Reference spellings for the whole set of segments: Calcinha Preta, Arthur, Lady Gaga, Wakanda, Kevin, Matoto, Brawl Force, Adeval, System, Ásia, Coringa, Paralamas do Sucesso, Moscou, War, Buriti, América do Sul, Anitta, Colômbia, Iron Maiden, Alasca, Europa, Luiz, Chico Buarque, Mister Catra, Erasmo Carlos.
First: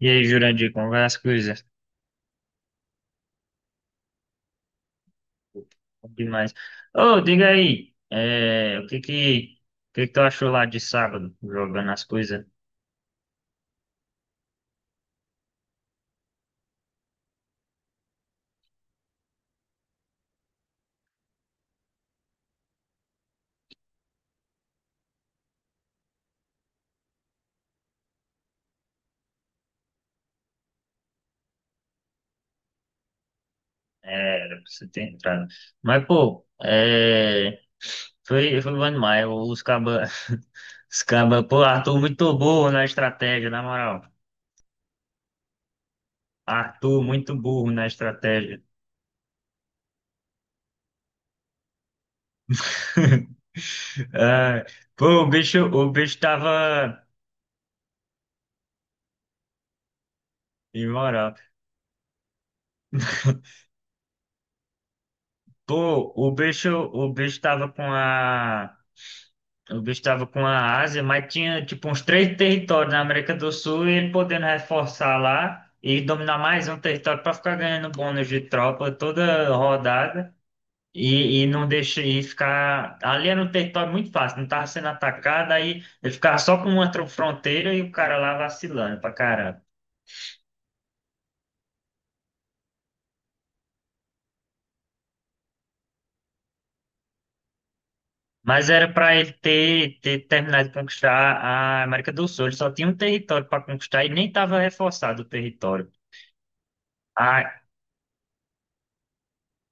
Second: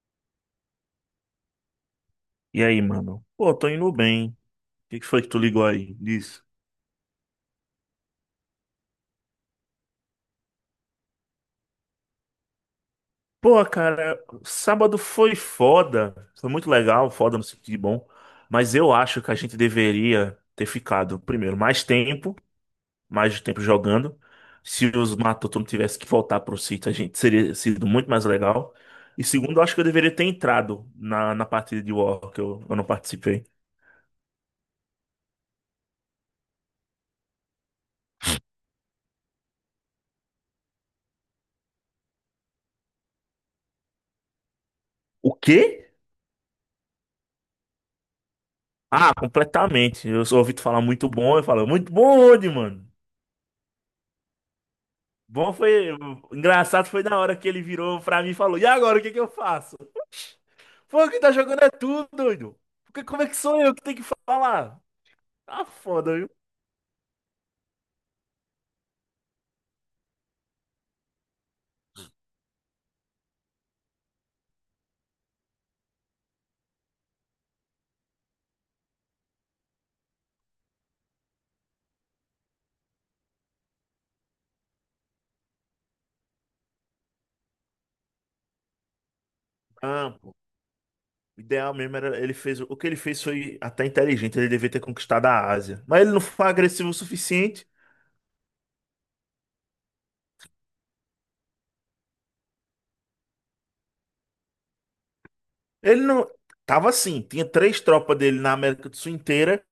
E aí, Jurandir, como vai as coisas? E aí, mano? Pô, tô indo bem. O que que foi que tu ligou aí? Bom Diz. demais. Ô, diga aí, o que que tu achou lá de sábado, jogando as coisas? Pô, cara, sábado foi foda. Foi muito legal, foda no sentido de bom. Mas eu acho que a gente deveria ter ficado, primeiro, mais tempo jogando. Se os Matoto não tivesse que voltar pro sítio, a gente seria sido muito mais legal. E segundo, eu acho que eu deveria ter entrado na partida de War, que eu não participei. É, era pra você ter entrado. Mas, pô, foi bom demais. Os cabas, os cabas, pô, Arthur muito burro na estratégia, na moral. O quê? Arthur muito burro na estratégia. Ah, completamente. Eu só ouvi tu falar muito bom, eu falo, muito bom onde, mano? Ah, pô, Bom foi. o bicho Engraçado foi tava na hora que ele virou pra mim e falou: e agora, o que que eu faço? Foi o que tá imoral. jogando é tudo, doido. Porque como é que sou eu que tenho que falar? Tá Pô, foda, viu? O bicho tava com a. O bicho tava com a Ásia, mas tinha tipo uns três territórios na América do Sul e ele podendo reforçar lá e dominar mais um território para ficar ganhando bônus de tropa toda rodada e não deixar e ficar. Ali era um território muito fácil, não tava sendo atacado, aí ele ficava só com uma fronteira e o cara lá vacilando pra caramba. Ah, pô. O ideal mesmo era. Ele fez. O que ele fez foi até inteligente. Ele devia ter conquistado a Ásia. Mas ele não foi agressivo o suficiente. Mas era para ele ter terminado de conquistar a América do Sul. Ele só tinha um território para conquistar e nem estava reforçado o território. Ele não. Tava assim. Tinha Ah, três tropas dele na América do Sul inteira.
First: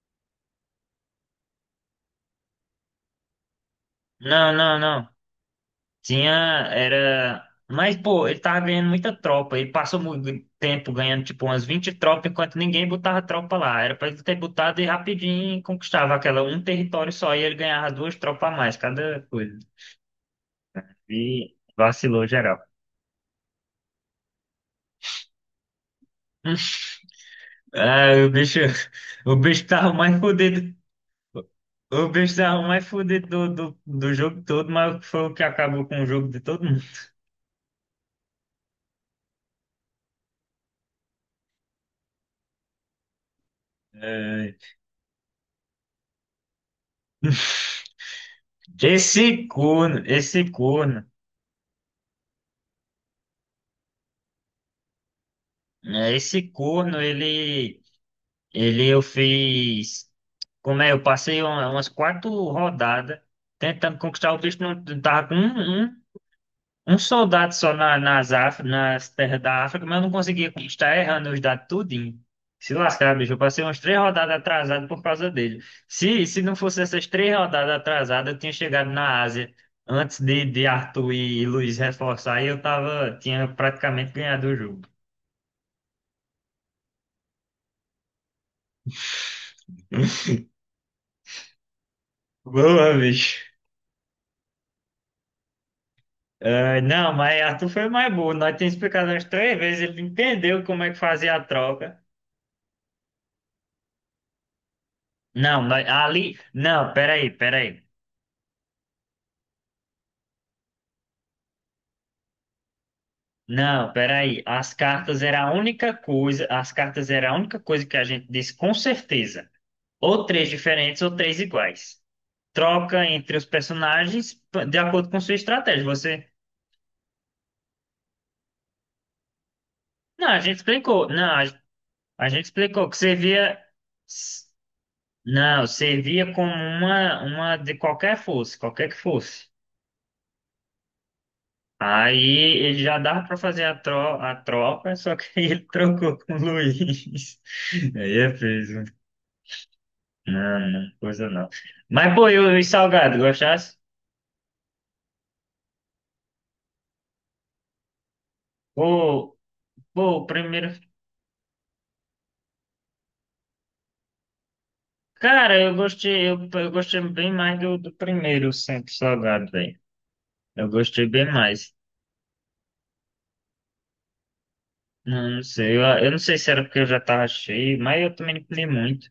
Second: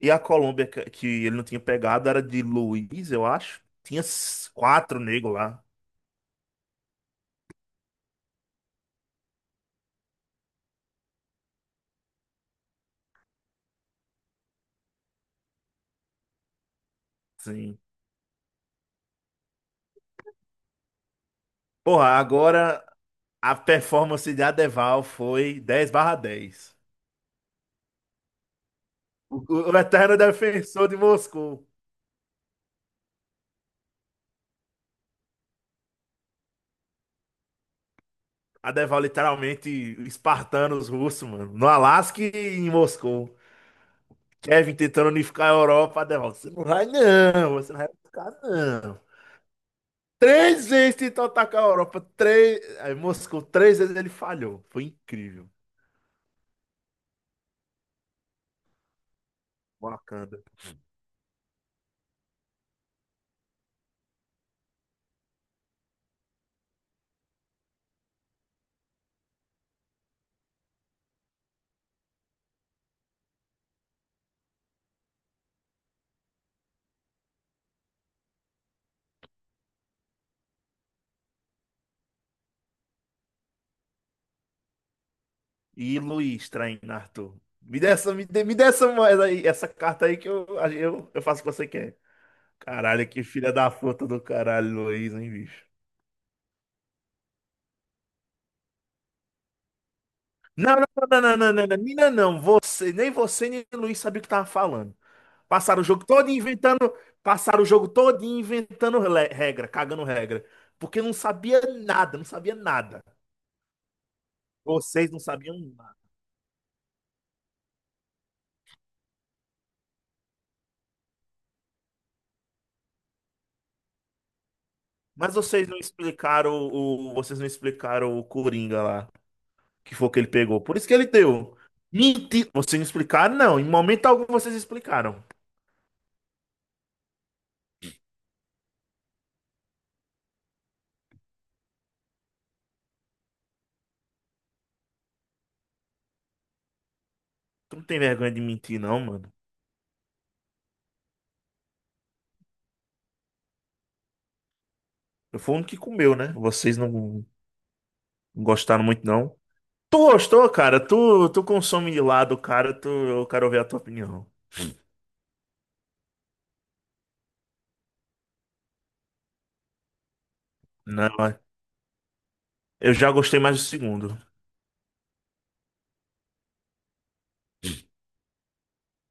E a Colômbia, que ele não tinha pegado, era de Luiz, eu acho. Tinha não, não, quatro não. negros lá. Tinha, era. Mas, pô, ele tava ganhando muita tropa. Ele passou muito tempo ganhando, tipo, umas 20 tropas, enquanto ninguém botava tropa lá. Era pra ele ter botado e rapidinho conquistava aquela um território só. E ele Sim. ganhava duas tropas a mais, cada coisa. E Porra, vacilou geral. agora, a performance de Adeval foi 10 barra 10. Ah, o O, bicho o tava eterno mais fodido. defensor de Moscou. O bicho mais fudido do jogo todo, mas foi o que acabou com o jogo de todo mundo. Adeval literalmente espartano os russos, mano. No Alasca e em Moscou. É. Kevin tentando unificar a Europa. Adeval, você não vai não, você não vai ficar não. Esse corno, esse Três vezes corno, tentou atacar a Europa. Três, aí Moscou, três vezes ele falhou. Foi incrível. né, Esse corno, ele eu fiz, Wakanda. como é, eu passei umas quatro rodadas tentando conquistar o bicho, não tava com um soldado só nas terras da África, mas eu não conseguia conquistar, errando os dados tudinho. Se lascar, bicho, eu passei umas três rodadas atrasado por causa dele. Se não fosse essas três rodadas atrasadas, eu tinha chegado na Ásia antes de Arthur e Luiz reforçar e tinha praticamente ganhado o jogo. E Luiz traindo Arthur. Me dê essa moeda aí, essa carta aí que eu faço o que você quer. Boa, Caralho, que bicho. filha da puta do caralho, Luiz, hein, bicho? Ah, não, mas Arthur foi mais burro. Nós tínhamos explicado umas três vezes, ele entendeu Não, como não, é que não, fazia não, a não, não, não, troca. mina não, você, nem Luiz sabia o que tava falando. Não, Passaram o jogo todo ali. inventando, Não, peraí, passaram o peraí. jogo todo inventando regra, cagando regra, porque não sabia nada, não sabia nada. Não, peraí. Vocês não sabiam nada. As cartas era a única coisa que a gente disse com certeza. Ou três diferentes ou três iguais. Troca entre os personagens de acordo com Mas sua vocês não estratégia. Explicaram o, vocês não explicaram o Coringa lá, que foi o que ele Não, a gente pegou. Por isso que ele explicou. Não, deu. a gente Mentir, vocês não explicou que explicaram, servia. não. Em momento algum s- vocês explicaram. Não, servia como uma de qualquer que fosse. Aí ele já dava para fazer a troca, só que ele trocou com o Luiz. Tu não tem Aí é vergonha de mentir, peso. não, mano. Não, não, coisa não. Mas, pô, e salgado, gostasse? Foi um que comeu, né? Vocês não gostaram muito, não. Pô, Tu Pô, o gostou, primeiro. cara? Tu, tu consome de lado, cara. Tu, eu quero ouvir a tua opinião. Cara, eu gostei bem mais do primeiro sempre salgado, velho. Eu Não, gostei bem é, mais. eu já gostei mais do segundo. Não, não sei, eu não sei se era porque eu já tava cheio, mas eu também não comi muito.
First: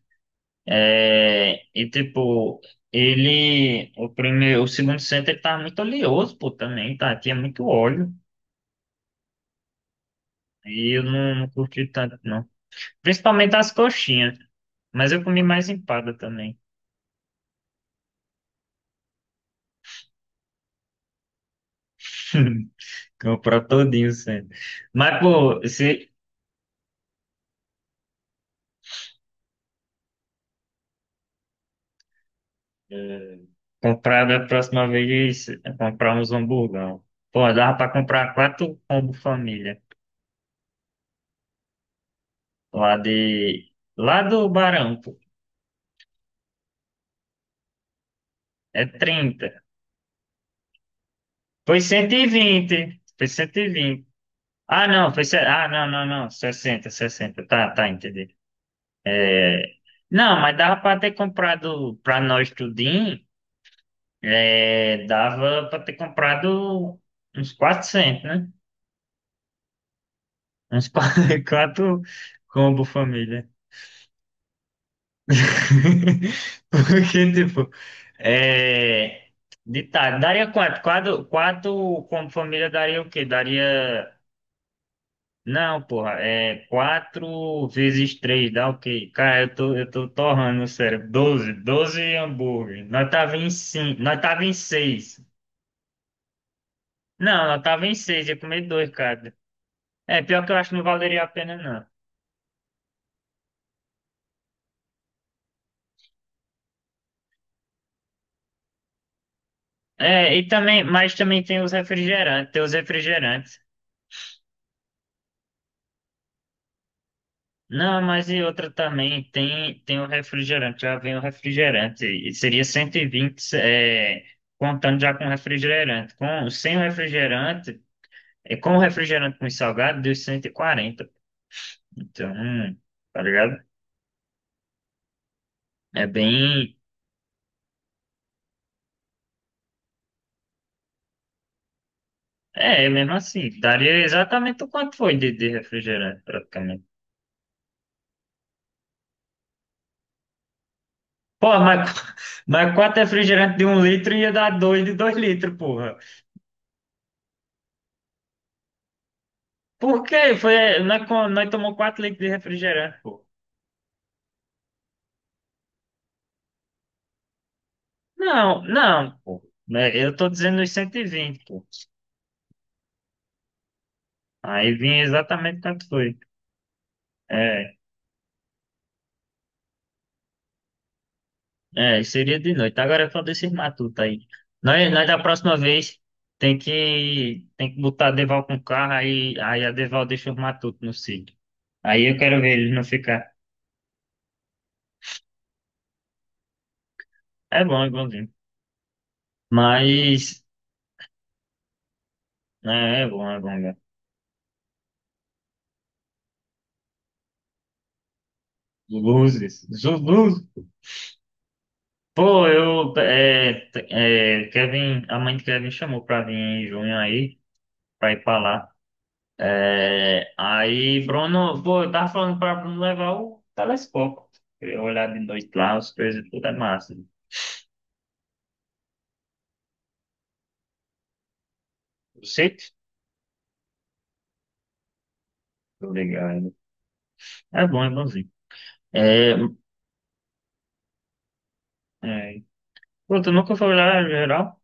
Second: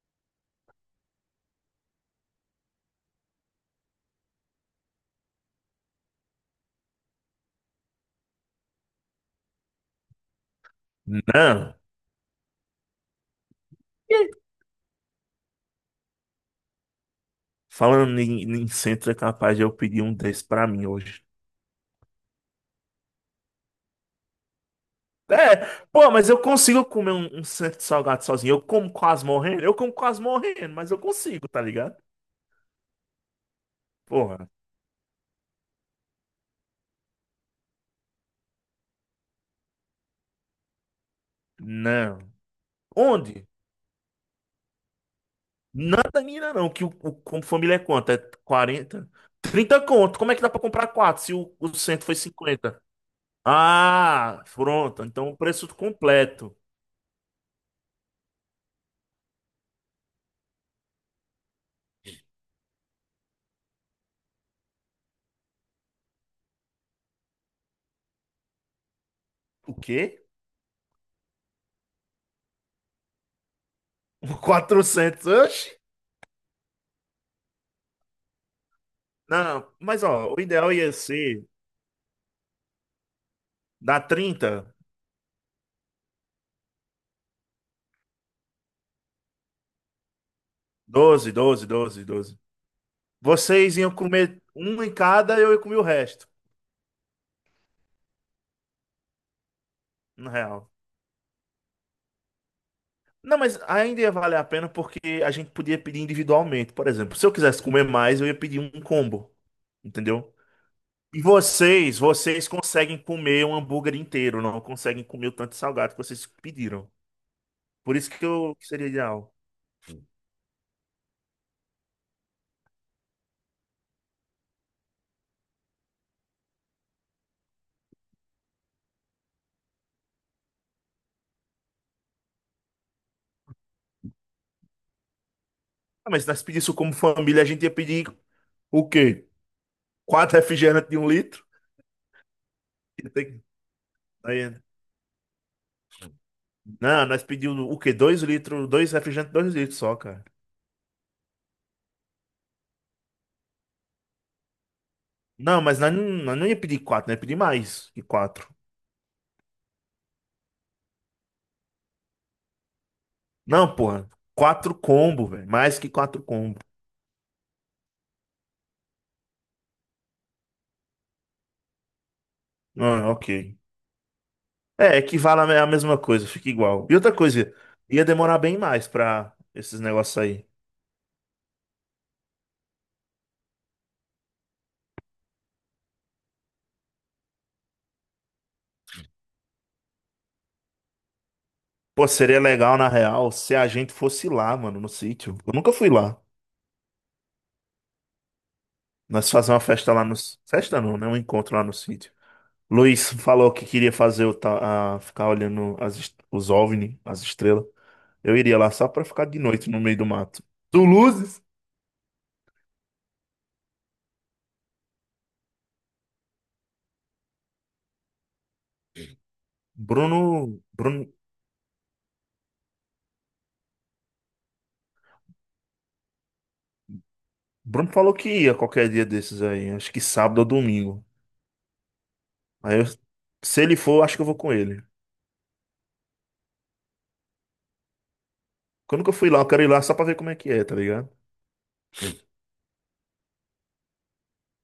É, e tipo, o segundo centro ele tava muito oleoso, pô, também, tá? Tinha muito óleo. E eu não Não. curti tanto, não. Principalmente as Ih, coxinhas. Mas eu comi mais empada também. falando em, em centro, é capaz de eu pedir um desse pra mim hoje. Comprar todinho sendo. Mas, É, pô, se pô, mas eu consigo comer um, um centro salgado sozinho. Eu como quase morrendo. Eu como quase morrendo, mas eu consigo, tá ligado? eh, comprar da Porra, próxima vez, comprar uns hamburgão. Pô, dava pra comprar quatro combo família. não. Lá Onde? de. Lá do Barão, pô. Nada mira não, que o como família é quanto? É É quarenta, 30. 30 conto. Como é que dá pra comprar quatro se o, o Foi centro cento foi e cinquenta? vinte Foi 120. Ah, Ah, pronto. não, foi. Então o Ah, preço não, não, não. completo. 60, 60. Tá, tá, entendi. É. Não, mas dava pra ter comprado pra nós tudinho. É. Dava pra ter comprado uns 400, né? O quê? Uns quatro, combo família. quatrocentos, oxe? Porque, tipo, é, Não, de mas ditado, ó, o daria ideal quatro. ia Quatro, ser quatro como família daria o quê? dar Daria. trinta, Não, porra, é quatro vezes três, dá o quê? Cara, eu tô torrando o cérebro. doze 12, doze doze 12 doze. hambúrguer. Nós tava em Vocês iam cinco, nós comer tava em um em seis. cada, eu ia comer o resto, Não, nós tava em seis, ia comer dois, cara. É, no pior que eu acho real. que não valeria a pena. Não, mas ainda ia valer a pena porque a gente podia pedir individualmente, por exemplo. Se eu quisesse comer mais, eu ia pedir um combo, entendeu? É, e também, mas E também tem os vocês, vocês refrigerantes, tem os conseguem comer um refrigerantes. hambúrguer inteiro, não conseguem comer o tanto de salgado que vocês pediram. Por Não, isso que mas e eu que outra seria também, ideal. Tem o refrigerante, já vem o refrigerante, e seria 120, contando já com o refrigerante. Sem o refrigerante, com o refrigerante com o salgado, deu 140. Então, tá ligado? É Ah, mas se nós bem, pedíssemos como família, a gente ia pedir o quê? Quatro refrigerantes de um litro? é Ia mesmo ter que- assim, daria aí- exatamente o quanto foi de refrigerante, praticamente. não, nós pedimos o quê? Dois litros, dois refrigerantes, dois litros só, cara. Pô, mas, mas quatro refrigerantes de 1 litro ia dar dois de 2 litros, Não, mas porra. Nós não ia pedir quatro, nós ia pedir mais que quatro. Por quê? Nós tomou 4 litros de refrigerante, pô. Não, porra. Quatro combo, velho. Mais que quatro combo. Não, não, pô. Né, eu tô dizendo os 120, pô. Ah, ok. Aí É, vinha equivale a exatamente a quanto mesma foi. coisa, fica igual. E outra coisa, É, ia demorar bem mais pra esses negócios aí. É, seria de noite. Agora é só desses matutos aí. Nós da próxima vez tem que botar a Deval com o carro, aí a Deval deixa os matutos no sítio. Aí Pô, eu quero seria ver eles legal, não na ficar. real, se a gente fosse lá, mano, no sítio. Eu nunca fui lá. É bom, é bonzinho. Nós fazer uma festa lá no... Mas, Festa não, né? Um encontro lá no sítio. né, Luiz é bom, falou que velho. queria fazer o ficar olhando as os OVNI, as estrelas. Eu iria lá só pra ficar de Luzes, noite no meio do mato. luzes. Tu luzes? Pô, Kevin, a mãe de Kevin chamou pra vir em junho aí, pra ir pra lá. Bruno... É, aí, Bruno... Bruno, pô, eu tava falando pra Bruno levar o telescópio. Queria olhar de noite lá, as coisas tudo é massa. Bruno falou que ia qualquer dia desses aí. Acho que sábado ou domingo. O sítio? Aí eu... Se ele for, acho que eu vou com ele. Tô ligado. É bom, é bonzinho. Eu nunca fui É, lá, eu quero ir lá só pra ver como é que é, tá ligado? É, pô, tu nunca foi lá em geral?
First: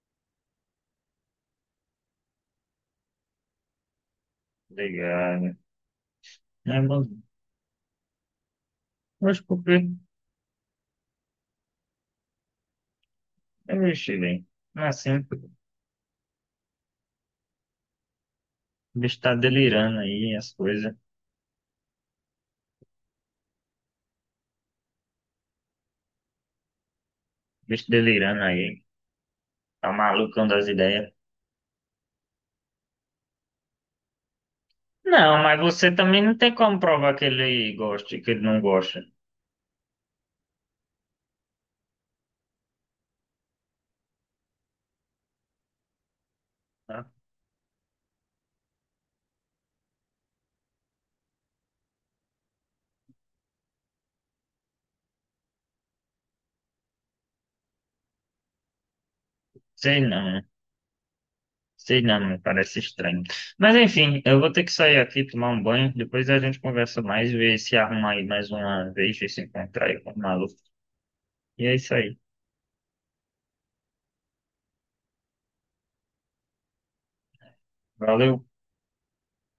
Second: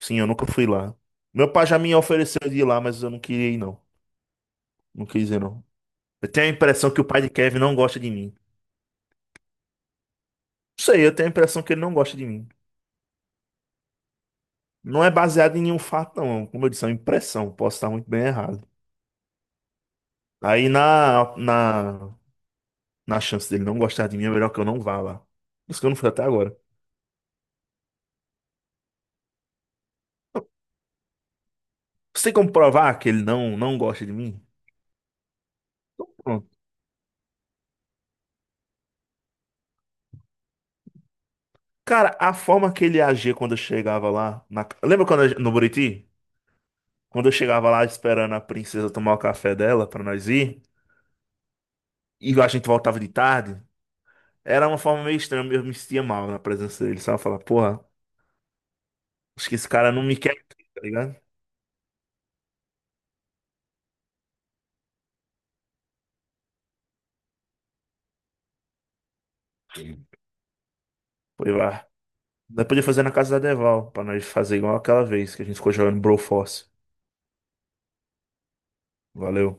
Sim, eu nunca fui lá. Meu pai já me ofereceu de ir lá, mas eu não queria ir, não. Não quis ir, Ligado. não. Eu tenho a É impressão que o pai bonzinho. de Kevin não gosta de mim. Mas por quê? Não sei, eu tenho a impressão que ele não gosta de mim. Eu mexi bem. Não é Não é assim, baseado em nenhum fato, não. Como eu disse, é uma impressão. Posso estar muito bem errado. o bicho tá delirando aí, as Aí coisas. na chance dele não gostar de mim, é melhor que eu não vá lá. Por isso que eu não fui até agora. O bicho delirando aí. É o malucão das ideias. Você tem como provar que ele não, não gosta de mim? Não, mas você também não Pronto. tem como provar que ele gosta e que ele não gosta. Cara, a forma que ele agia quando eu chegava lá. Lembra quando eu- no Buriti? Tá? Quando eu chegava lá esperando a princesa tomar o café dela pra nós ir, e a gente voltava de tarde, era uma forma meio estranha, eu me sentia mal na presença dele, sabe? Eu falava, porra, acho que esse cara Sei não me quer não, aqui, tá ligado? sei não, me parece estranho. Mas enfim, eu vou ter que sair aqui, tomar um banho, depois a gente conversa mais, ver se arruma aí mais uma vez, ver se encontrar aí com o maluco. Foi E é lá. isso aí. Nós podia fazer na casa da Deval, pra nós fazer igual aquela vez que a gente ficou jogando Brawl Force. Valeu. Valeu.